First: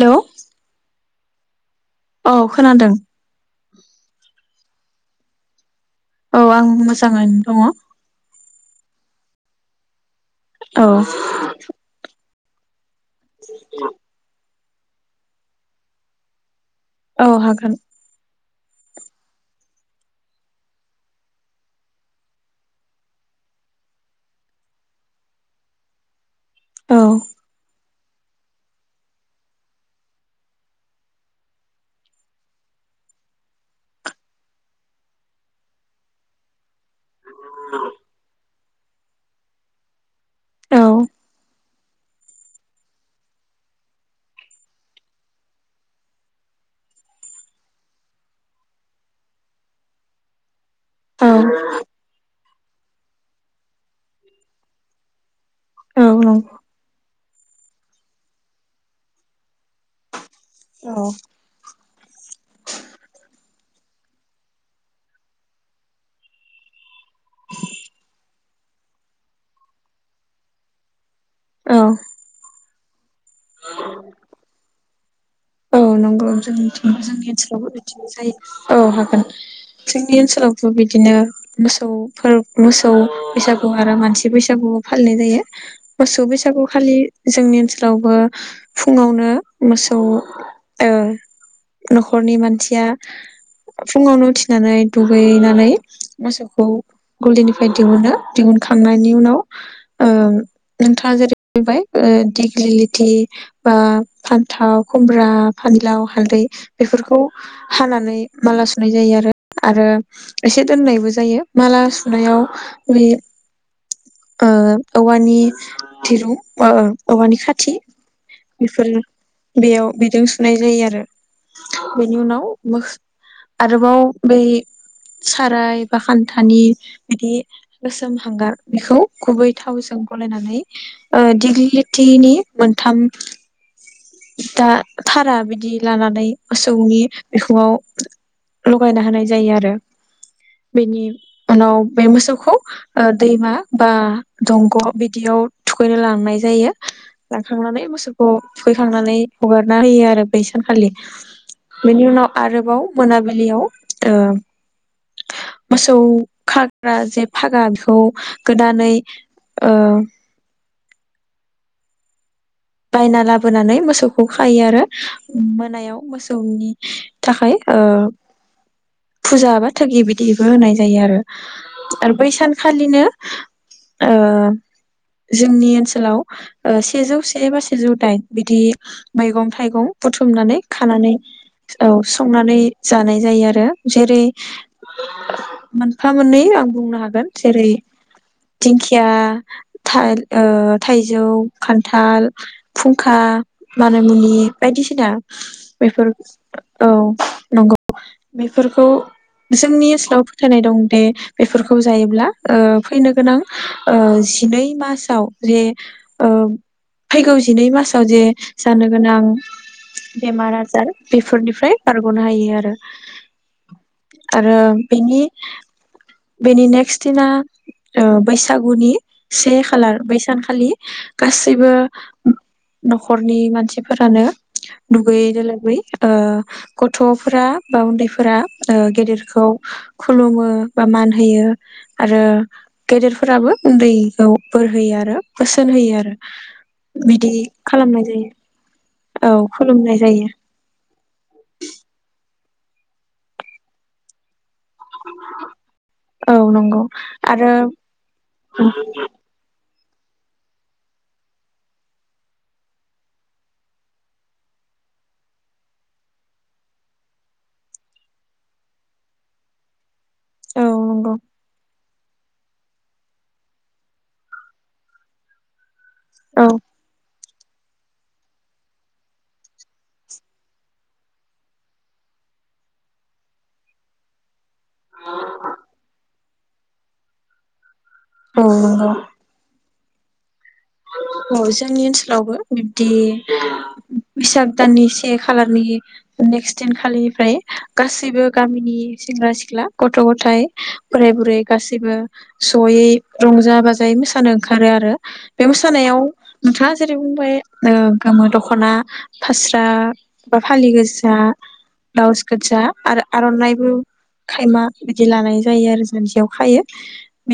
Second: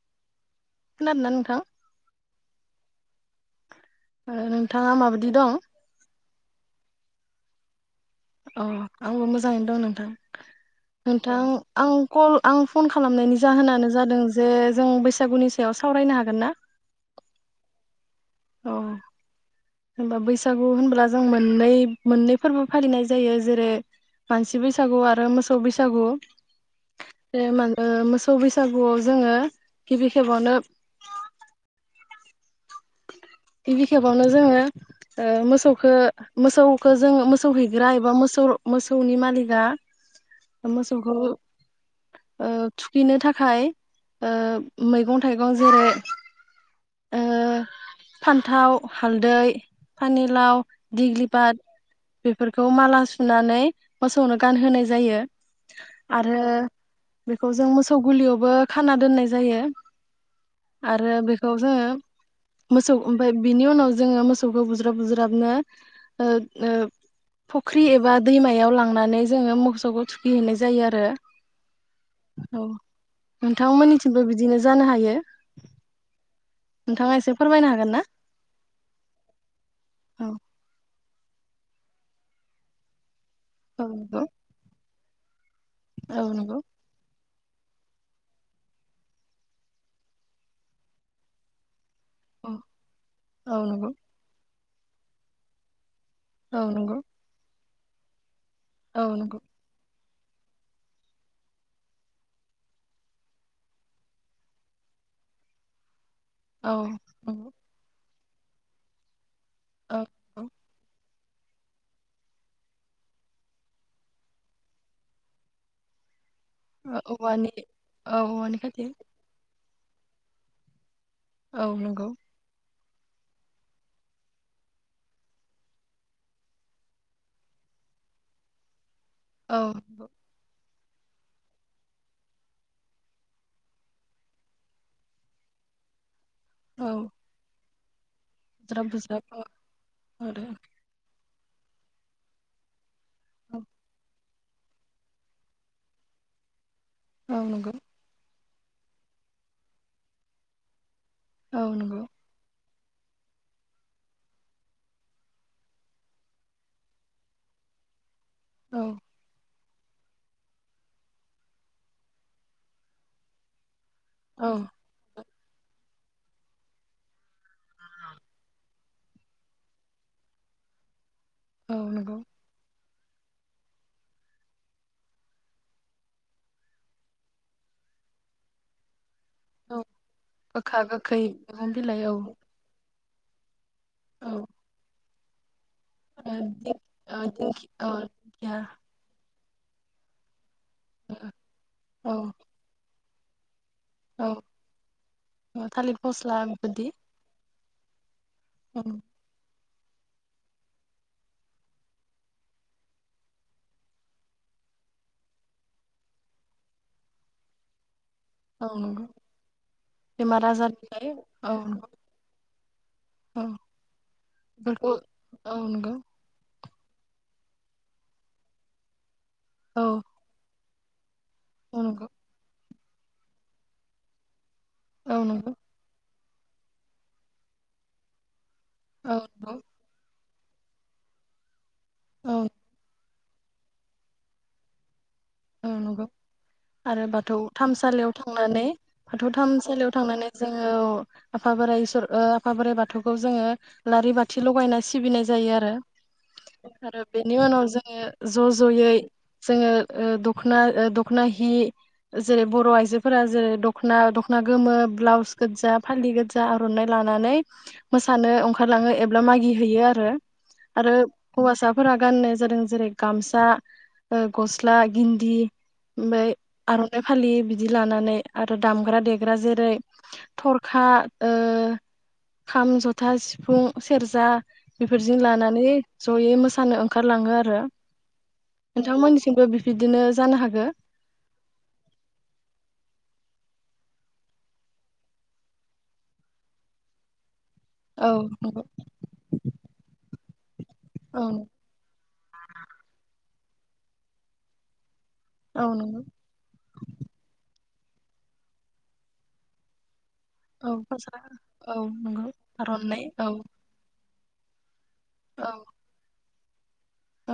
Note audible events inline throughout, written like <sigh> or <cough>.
हेल खोनादोंना नोंथां? औ खोनादों। नोंथाङा माबायदि दं? औ आं मोजाङैनो दङ। अ आंबो मोजाङैनो दं नोंथां। औ नोंथां आं कल आं फन खालामनायनि जाहोनानो जादों जे जों बैसागुनि सायाव सावरायनो हागोन ना औ हागोन औ होनबा बैसागु होनब्ला जों मोननै मोननै फोरबो फालिनाय जायो जेरै मानसि बैसागु आरो मोसौ बैसागु औ ए मान ओ मोसौ बैसागुआव जोङो गिबि खेबावनो गिबि खेबावनो जोङो ओ मोसौखो मोसौ खो जोंङो मोसौ हैग्रा एबा मोसौ मोसौनि मालिकआ ओ औ मोसौखो ओ थुखैनो थाखाय ओ मैगं थाइगं जेरै ओ फान्थाव, हालदै, फानिलाव औ दिग्लिपाट बेफोरखौ माला सु सुनानै मोसौनो गानहोनाय जायो नंगौ आरो बेखौ जों मोसौ गुलियावबो खाना दोननाय जायो औ आरो बेखौ जोंओ मोसौ ओमफ्राय बिनि उनाव जोङो मोसौखौ बुज्राब बुज्राबनो ओब ओब फुख्रि एबा दैमायाव लांनानै जोङो मोसौखौ थुखैहैनाय जायो आरो औ औ नोंथांमोननिथिंबो बिदिनो जानो हायो <inaudible> औ नंगौ जोंनिथिं नोंथाङा एसे जोंनि फोरमायनो बिदि हागोन ना जायो औ हागोन जोंनि औ ओनसोलावबो बिद बिदिनो मोसौफोर मोसौ बैसागु औ आरो नंगौ मानसि बैसागु फालिनाय जायो मोसौ औ नंगौ बैसागु खालि जोंनि ओनसोलावबो फुङावनो मोसौ औ न'खरनि मानसिया औ नंगौ फुङावनो उथि नानै दुगैनानै औ मोसौखौ नंगौ गलिनि बायदि मोनो औ दिहुनखांनायनि नंगौ उनाव ओ नोंथाङा जेरैबाय दिग्लिलिथि बा फान्थाव खुमब्रा, फानिलाव हालदै औ बेफोरखौ नंगौ हानानै माला सुनाय जायो आरो आरो औ नंगौ एसे दोननायबो जायो माला सुनायाव बे ओ औवानि दिरुं ओ औवानि खाथि औ औवानि खाथि बेफोरो बेयाव बिदों सुनाय जायो आरो। औ नंगौ बेनि उनाव मोखो आरोबाव बै साराय बा खान्थानि बिदि गोसोम हांगार बेखौ गुबै औ थावजों नंगौ गलायनानै दिगलिटिनि मोनथाम दा थारा बिदि लानानै औ मोसौनि बिखुङाव बुज्राब लगायना बुज्राब होनाय औ जायो आरो। आरो बेनि उनाव बे मोसौखौ ओ दैमा औ बा दंग' बिदियाव थुखैनो लांनाय जायो। औ नंगौ लांखांनानै मोसौ खौ थुखैखांनानै हगारना होयो आरो बैसानखालि। औ नंगौ बेनि उनाव आरोबाव मोनाबिलियाव ओ मोसौ खाग्रा जे फागा बेखौ औ गोदानै ओ बायना लाबोनानै मोस खौ औ खायो आरो। मोनायाव मोसौनि थाखाय ओ फुजा बा थोगि बिदिबो होनाय जायो आरो। औ आरो नंगौ बै सानखालिनो ओ जोंनि ओनसोलाव ओ सेजौ से एबा सेजौ दाइन बिदि मैगं औ थाइगं बुथुमनानै गोखा खानानै गोखै मैगं औ बिलाइ संनानै जानाय जायो आरो जेरै <inaudible> मोनफा ओ मोननै आं दिं बुंनो ओ हागोन दिंखि जेरै ओ दिंखिया दिंखिया थाल ओ ओ थाइजौ, औ खान्थाल फुंखा औ मानामुनि बायदिसिना ओ थालिर बेफोर फस्ला बेबायदि औ नंगौ। <inaudible> औ बेफोरखौ जोंनि ओनसोलाव फोथायनाय दंदि बेफोरखौ जायोब्ला फैनो गोनां जिनै मासाव जे ओ फैगौ जिनै मास जे औ नंगौ गोनां बेमार आजार आजारनिफ्राय औ बेफोरनिफ्राय नंगौ बारग'नो हायो आरो, औ आरो बेफोरखौ औ नंगौ बेनिनो फार्स्टदिना बैसागुनि से औ खालार बै सानखलि गासैबो औ नंगौ न'खरनि मानसिफोरानो औ नंगौ दुगैनोलागै ओ गथ'फोरा बा उन्दैफोरा ओ औ गेदेरखौ नंगौ खुलुमो बा मान होयो। आरो औ गेदेर फोराबो उन्दैखौ बोर होयो आरो औ बोसोन होयो नंगौ आरो आरो बिदि बाथौ खालामनाय थामसालियाव जायो थांनानै बाथौ औ थानसालियाव खुलुमनाय जायो थांनानै जोङो ओ आफा बोराइ इसोर आफा बोराइ बाथौखौ जों आलारि बाथि लगायनाय सिबिनाय जायो आरो औ नंगौ आरो बेनि उनाव जोङो ज' ज'यै जोङो ओ दखना दखना हि जेरै बर' आइजोफोरा जेरै दखना दखना गोमो ब्लाउस गोजा फालि गोजा आर'नाइ लानानै मोसानो ओंखारलाङो एब्ला मागि हैैयो आरो औ आरो नंगौ हौवासाफोरा गाननाय जादों जेरै गामसा ओ गस स्ला गिन्दि ओमबाय औ आर'नाय फालियो बि दि लानानै आरो दामग्रा देग्रा जेरै थरखा ओ खाम ज'था सिफुं सेरजा बेफोरजों लानानै जयै मोसा नो ओंखारलाङो आरो। औ नंगौ बिबदिनो जानो हागोन। औ जोंनि ओनसोलावबो बिबदि बैसाग दाननि से खालारनि नेक्स्ट दिन खालिनिफ्राय औ गासैबो नंगौ गामिनि सेंग्रा सिख्ला गथ' गथाय बोराय औ बुरै गासिबो ज'यै रंजा बाजायै मोसानो ओंखारो आरो। बे औ मोसानायाव नंगौ नोंथाङा जेरै बुंबाय ओ गोमो दख'ना फास्रा बा फालि औ गोसा फास्रा औ ब्लाउस नंगौ गोसा आरो आर'नाइ औ आर'नाइबो खायमा बिदि लानाय औ जायो आरो जानजियाव। ओमफायो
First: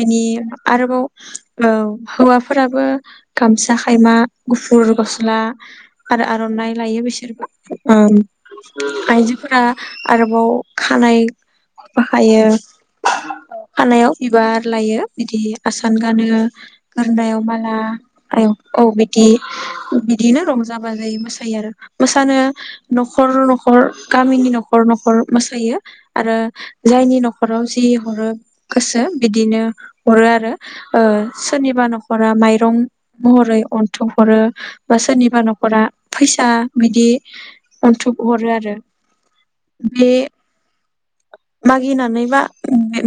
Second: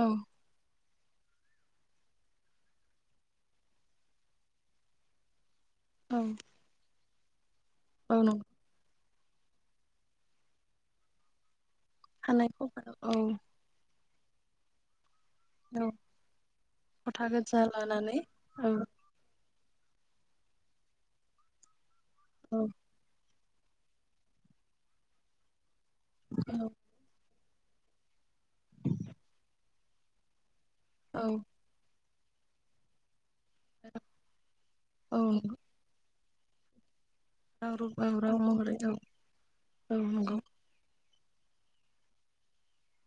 औ आरोबाव औ हौवाफोराबो गामसा खायमा गुफुर गस्ला औ आरो आर'नाइ लायो बेसो <inaudible> औ आइजोफोरा आरोबाव खानाय बो खायो खानाय खफा औ खानायाव बिबार लायो बिदि औ आसान गानो फथा गोरनायाव गोजा माला लानानै आयौ औ बिदि बिदिनो रंजा बाजायै मोसायो आरो मोसानो औ न'खर न' खर गामिनि न'खर न'खर मोसायो। आरो औ जायनि न' न'खराव जि हरो गोसो बिदिनो हरो आरो। औ सोरनिबा न' फोरा माइरं महरै अन्थोब हरो बा औ सोरनिबा न'खरा फैसा बिदि औ अन्थोब औ हरो आरो औ बे नंगौ मागिनानै बा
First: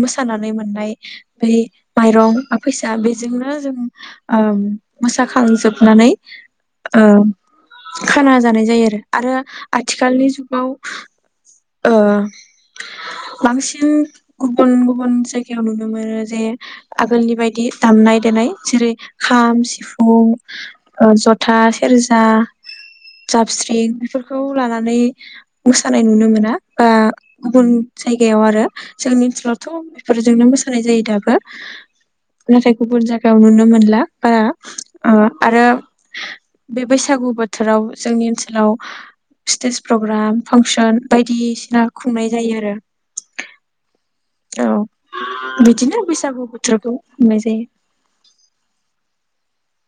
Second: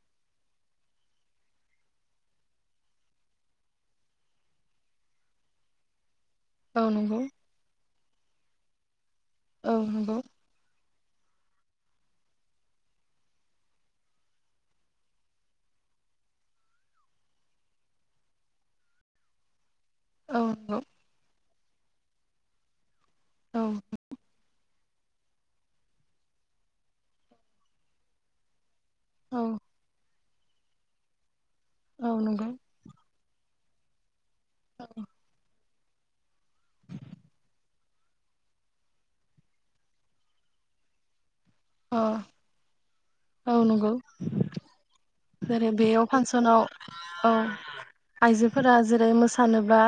मोसानानै मोननाय बे माइरं बा फैसा बेजोंनो जों मोसाखांजोबनानै औ ओ नंगौ खाना जानाय जायो आरो। आरो औ नंगौ आथिखालनि जुगाव ओ बांसिन गुबुन गुबुन जायगायाव नुनो मोनो जे आगोलनि बायदि दामनाय देनाय जेरै खाम, सि फुं औ नंगौ ओ जथ था, सेरजा औ जाबस्रिं खौ लानानै मोसानाय नुनो मोना बा गुबुन जायगायाव आरो जोंनि औ ओनसोलावथ' फोरजोंनो मोसानाय जायो दाबो। औ नंगौ नाथाय गुबुन जायगायाव नुनो मोनला बारा। ओ आरो बे बैसागु बोथोराव जोंनि ओनसोलाव स्टेज प्रग्राम, फांसन बाय दिसिना अ खुंनाय जायो आरो। औ नंगौ औ जेरै बिदिनो बेयाव बैसागु फांसनाव बोथोरखौ औ खुंनाय जायो आइजोफोरा जेरै मोसानो बा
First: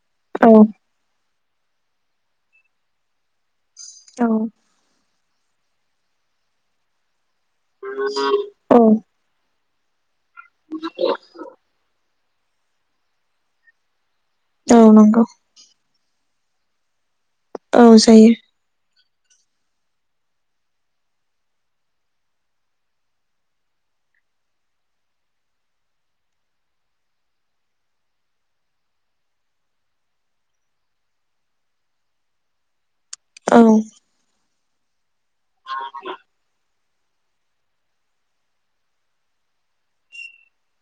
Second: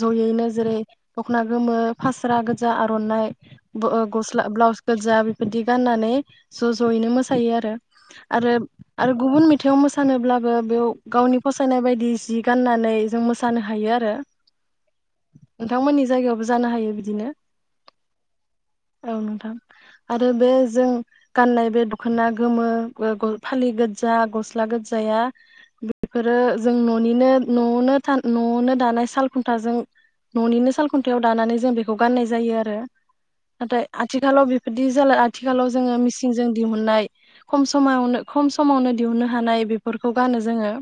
जयैनो औ जेरै दख'ना गोमो फास्रा गोजा आर'नाइ औ गस्ला ब्लाउज गोजा बिदि गाननानै ज'ज'यैनो मोसा थायो आरो औ आरो गुबुन मेथायाव मोसोनोब्ला बो बेयाव गावनि फसायनाय बायदि जि जि गाननानै जों मोसानो हायो आरो। औ नंगौ नोंथां मोननि जायगावबो जानो हायो बिदिनो। औ जायो। औ नोंथां आरो बे जों गाननाय बे दखना गोमो फालि गोजा गस स्ला गोजाया बेफोरो जों ननिनो नआवनो नआवनो दानाय साल खुन्थाजों ननिनो साल खुन्थायाव दानानै जों बेखौ गाननाय जायो आरो औ नाथाय आथिखालाव बि दि जालाय आ थिखालाव जोङो मिसिनजों दिहुननाय खम समायावनो खम समावनो दिहनो हानाय बेफोरखौ गानो जोङो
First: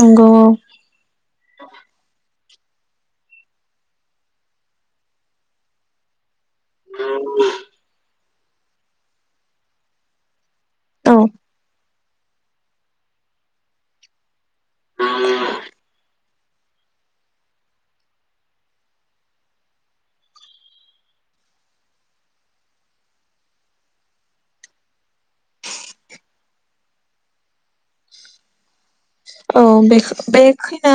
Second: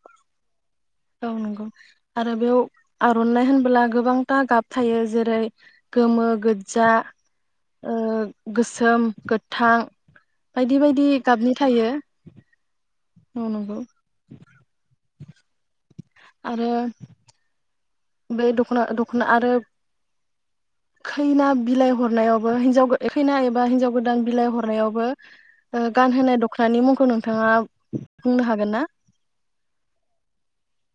नंगौ औ नंगौ आरो बेयाव आरनाइ होनबोला गोबांथा गाब थायो जेरै गोमो गो जा ओ गोसोम, गोथां बायदि बायदि औ औ गाबनि थायो औ नंगौ आरो बे दखना दखना आरो खैना बिलाइ हरनायावबो हिन्जाव गो खैना एबा हिनजाव गोदान बिलाइ हरनायावबो ओ गानहोनाय दखनानि मुंखौ नोंथाङा बुंनो हागोन ना? औ बे बे खैना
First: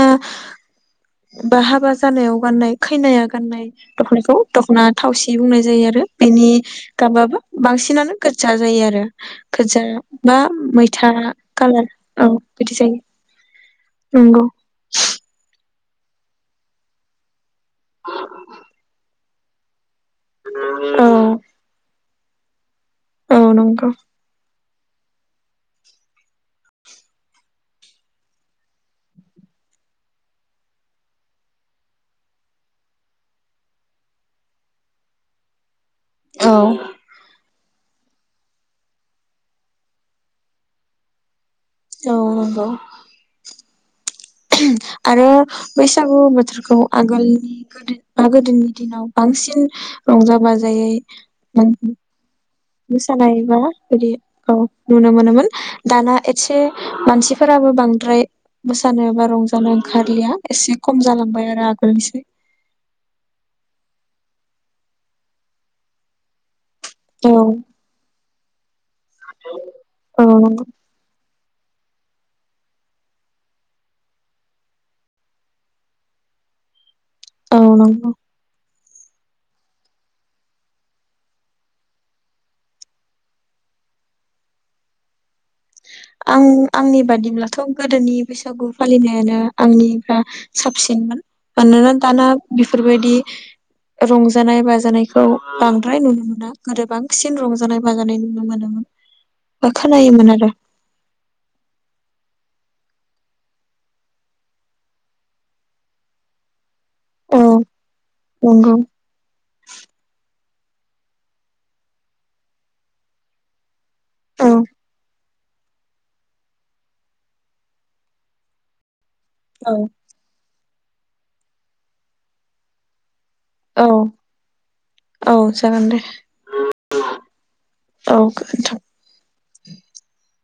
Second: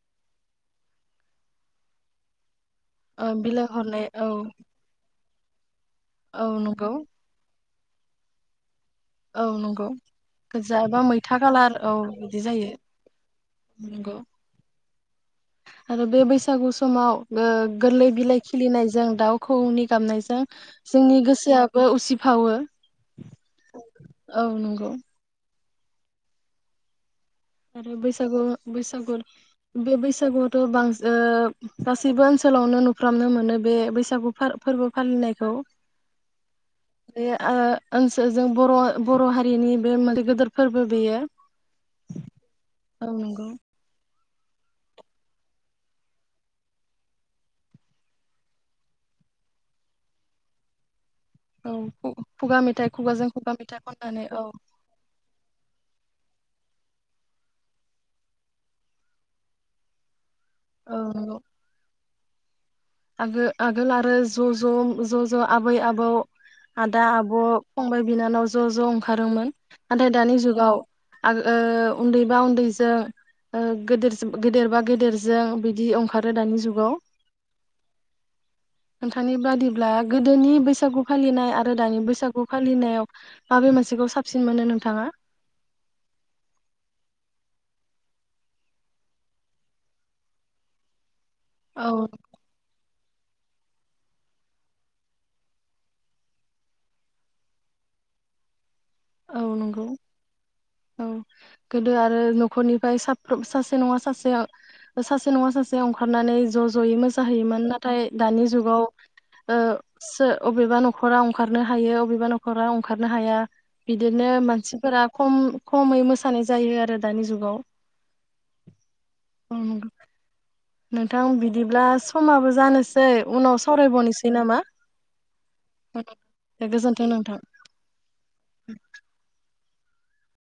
बा हाबा जानायाव गाननाय खैनाया ओ गाननाय बिलाइ हरनाय औ दखनायखौ दखना थावसि बे बुंनाय जायो आरो औ बिनि नंगौ गाबाबबो बांसिनानो गोजा जायो आरो औ गोजा नंगौ बा मैथा कालार औ बिदि जायो नंगौ आरो बे बैसागु समाव ओ गोरलै बिलाइ खिलिनायजों दाउ खौवौनि गाबनायजों औ जोंनि गोसोआबो उसि फावो औ नंगौ औ नंगौ आरो बैसागु बैसागु बे बैसागुआथ बांसिन ओ गासैबो ओनसोलावनो नुफ्रामनो मोनो बे बैसागु फोरबो फालिनायखौ औ बे ओ ओनसोल जों बर' बर' हारिनि बे मोनसे गोदोर फोरबो बेयो औ नंगौ औ नंगौ आरो बैसागु बोथोरखौ आगोलनि गोदो बा गोदोनि दिनाव बांसिन रंजा बाजायै औ खुगा मेथाइ खुगाजों मोसानाय खुगा बा मेथाइ बिदि खननानै औ नुनो मोनोमोन दाना एसे मानसिफोराबो बांद्राय मोसानो बा रंजानो ओंखारलिया एसे खम औ नंगौ जालांबाय आरो आगोलनिसै आगो आगोल आरो ज' ज' ज' ज' आबै आबौ आदा औ आब' फंबाय बिनानाव ज' ज' ओंखारोमोन नाथाय औ दानि नंगौ जुगाव आं ओ उन्दैबा उन्दैजों ओ गेदेर बा गेदेरजों बिदि ओंखारो दानि जुगाव औ नंगौ नोंथांनि बादिब्ला गोदोनि बैसागु फालिनाय आरो दानि बैसागु फालिनायाव माबे मोनसेखौ साबसिन मोनो नोंथाङा आं आंनि बादिब्लाथ' गोदोनि बैसागु फालिनायानो आंनिबा साबसिनमोन मानोना औ दाना बेफोरबायदि रंजानाय बाजानायखौ बांद्राय नुनो मोना गोदो बांसिन रंजानाय बाजानाय नुनो मोनोमोन अ नंगौ खोनायोमोन आरो औ गोदो आरो न'खरनिफ्राय साफ्र सासे नङा सासे सासे नङा सासे ओंखारनानै ज' ज' ज'यै औ मोसाहैयोमोन नाथाय दानि नंगौ जुगाव ओ सो अबेबा न'खरा ओंखारनो हायो अबेबा न'खरा ओंखारनो हाया बिदिनो औ मानसिफोरा खम खमै मोसानाय जायो आरो दानि जुगाव ओम औ नोंथां बिदिब्ला समाबो जानोसै उनाव औ सावरायबनोसै नामा औ जागोन दे गोजोनथों नोंथां औ गोजोनथों <inaudible>